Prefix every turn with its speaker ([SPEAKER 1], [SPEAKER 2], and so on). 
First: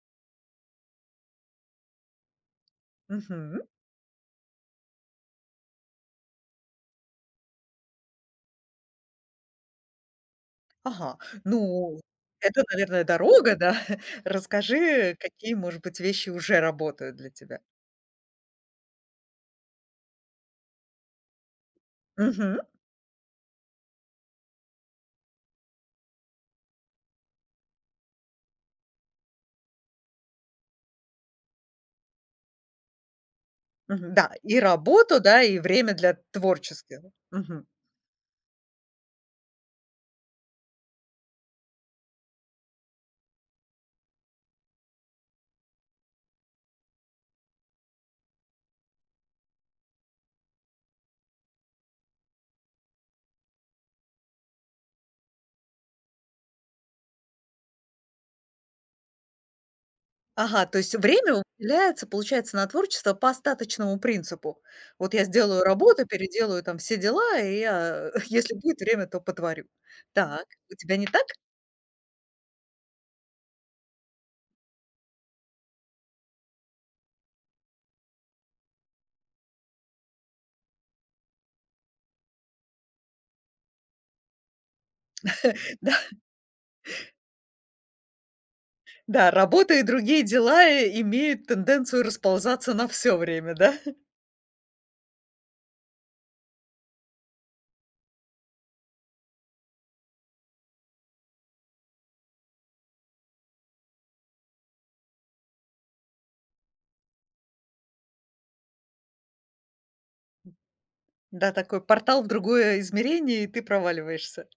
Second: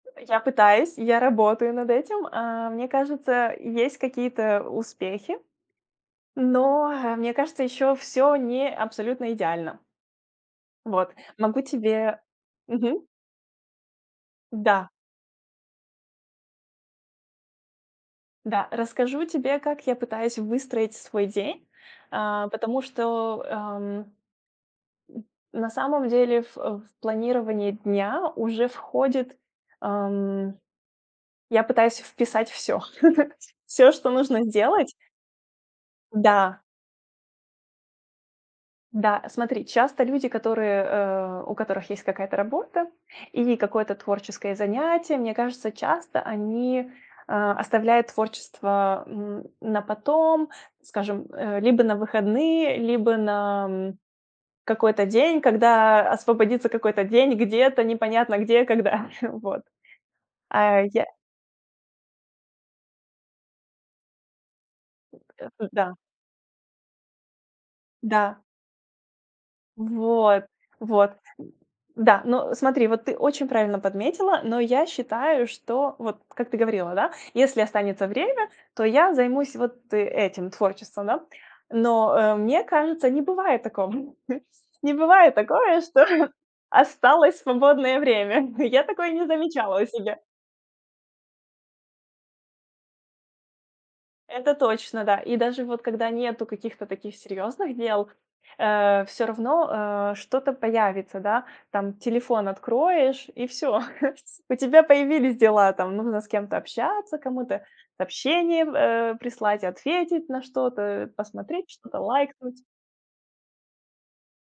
[SPEAKER 1] Э, я пытаюсь, я работаю над этим. А, мне кажется,
[SPEAKER 2] Мгм.
[SPEAKER 1] есть какие-то успехи, но, ха, мне кажется, еще всё не абсолютно идеально. Вот.
[SPEAKER 2] Ага.
[SPEAKER 1] Могу
[SPEAKER 2] Ну,
[SPEAKER 1] тебе
[SPEAKER 2] это, наверное,
[SPEAKER 1] Мгм.
[SPEAKER 2] дорога, да?
[SPEAKER 1] Да.
[SPEAKER 2] Расскажи, какие может быть вещи уже работают для тебя.
[SPEAKER 1] Да. Расскажу тебе как я пытаюсь выстроить свой день, а,
[SPEAKER 2] Мгм.
[SPEAKER 1] потому что, ам, м, на самом деле, в, э, в планирование дня уже входит, ам я пытаюсь вписать всё. Всё, что
[SPEAKER 2] Мгм, да,
[SPEAKER 1] нужно
[SPEAKER 2] и
[SPEAKER 1] сделать
[SPEAKER 2] работу, да, и время для
[SPEAKER 1] Да.
[SPEAKER 2] творческих, мгм.
[SPEAKER 1] Да. Смотри, часто люди, которые, э, у которых есть какая-то работа или какое-то творческое занятие, мне кажется, часто они, э, оставляют творчество, м, на потом, скажем, э, либо на выходные, либо на, м, какой-то день, когда освободится какой-то день где-то, непонятно где, когда. Вот.
[SPEAKER 2] Ага, то
[SPEAKER 1] А
[SPEAKER 2] есть
[SPEAKER 1] я
[SPEAKER 2] время уделяется, получается, на творчество по остаточному принципу. Вот я сделаю
[SPEAKER 1] Это, да.
[SPEAKER 2] работу, переделаю там все дела, и я,
[SPEAKER 1] Да.
[SPEAKER 2] если будет время, то потворю.
[SPEAKER 1] Вот,
[SPEAKER 2] Так. У тебя не
[SPEAKER 1] вот.
[SPEAKER 2] так?
[SPEAKER 1] Да, ну, смотри, вот ты очень правильно подметила. Но я считаю, что вот как ты говорила, да, если останется время, то я займусь вот этим творчеством, да. Но, э, мне кажется, не бывает такого не бывает такое,
[SPEAKER 2] Да.
[SPEAKER 1] что осталось свободное время. Я такое не
[SPEAKER 2] Да, работа
[SPEAKER 1] замечала
[SPEAKER 2] и
[SPEAKER 1] у себя.
[SPEAKER 2] другие дела имеют тенденцию расползаться на всё время, да?
[SPEAKER 1] Это точно, да. И даже вот когда нету каких-то таких серьезных дел, э, всё равно, э, что-то появится, да. Там телефон откроешь- и всё. У тебя появились дела: там, нужно с кем-то общаться, кому-то сообщение в, э, прислать, ответить на что-то, э,
[SPEAKER 2] Да,
[SPEAKER 1] посмотреть,
[SPEAKER 2] такой
[SPEAKER 1] что-то
[SPEAKER 2] портал в
[SPEAKER 1] лайкнуть
[SPEAKER 2] другое измерение, и ты проваливаешься.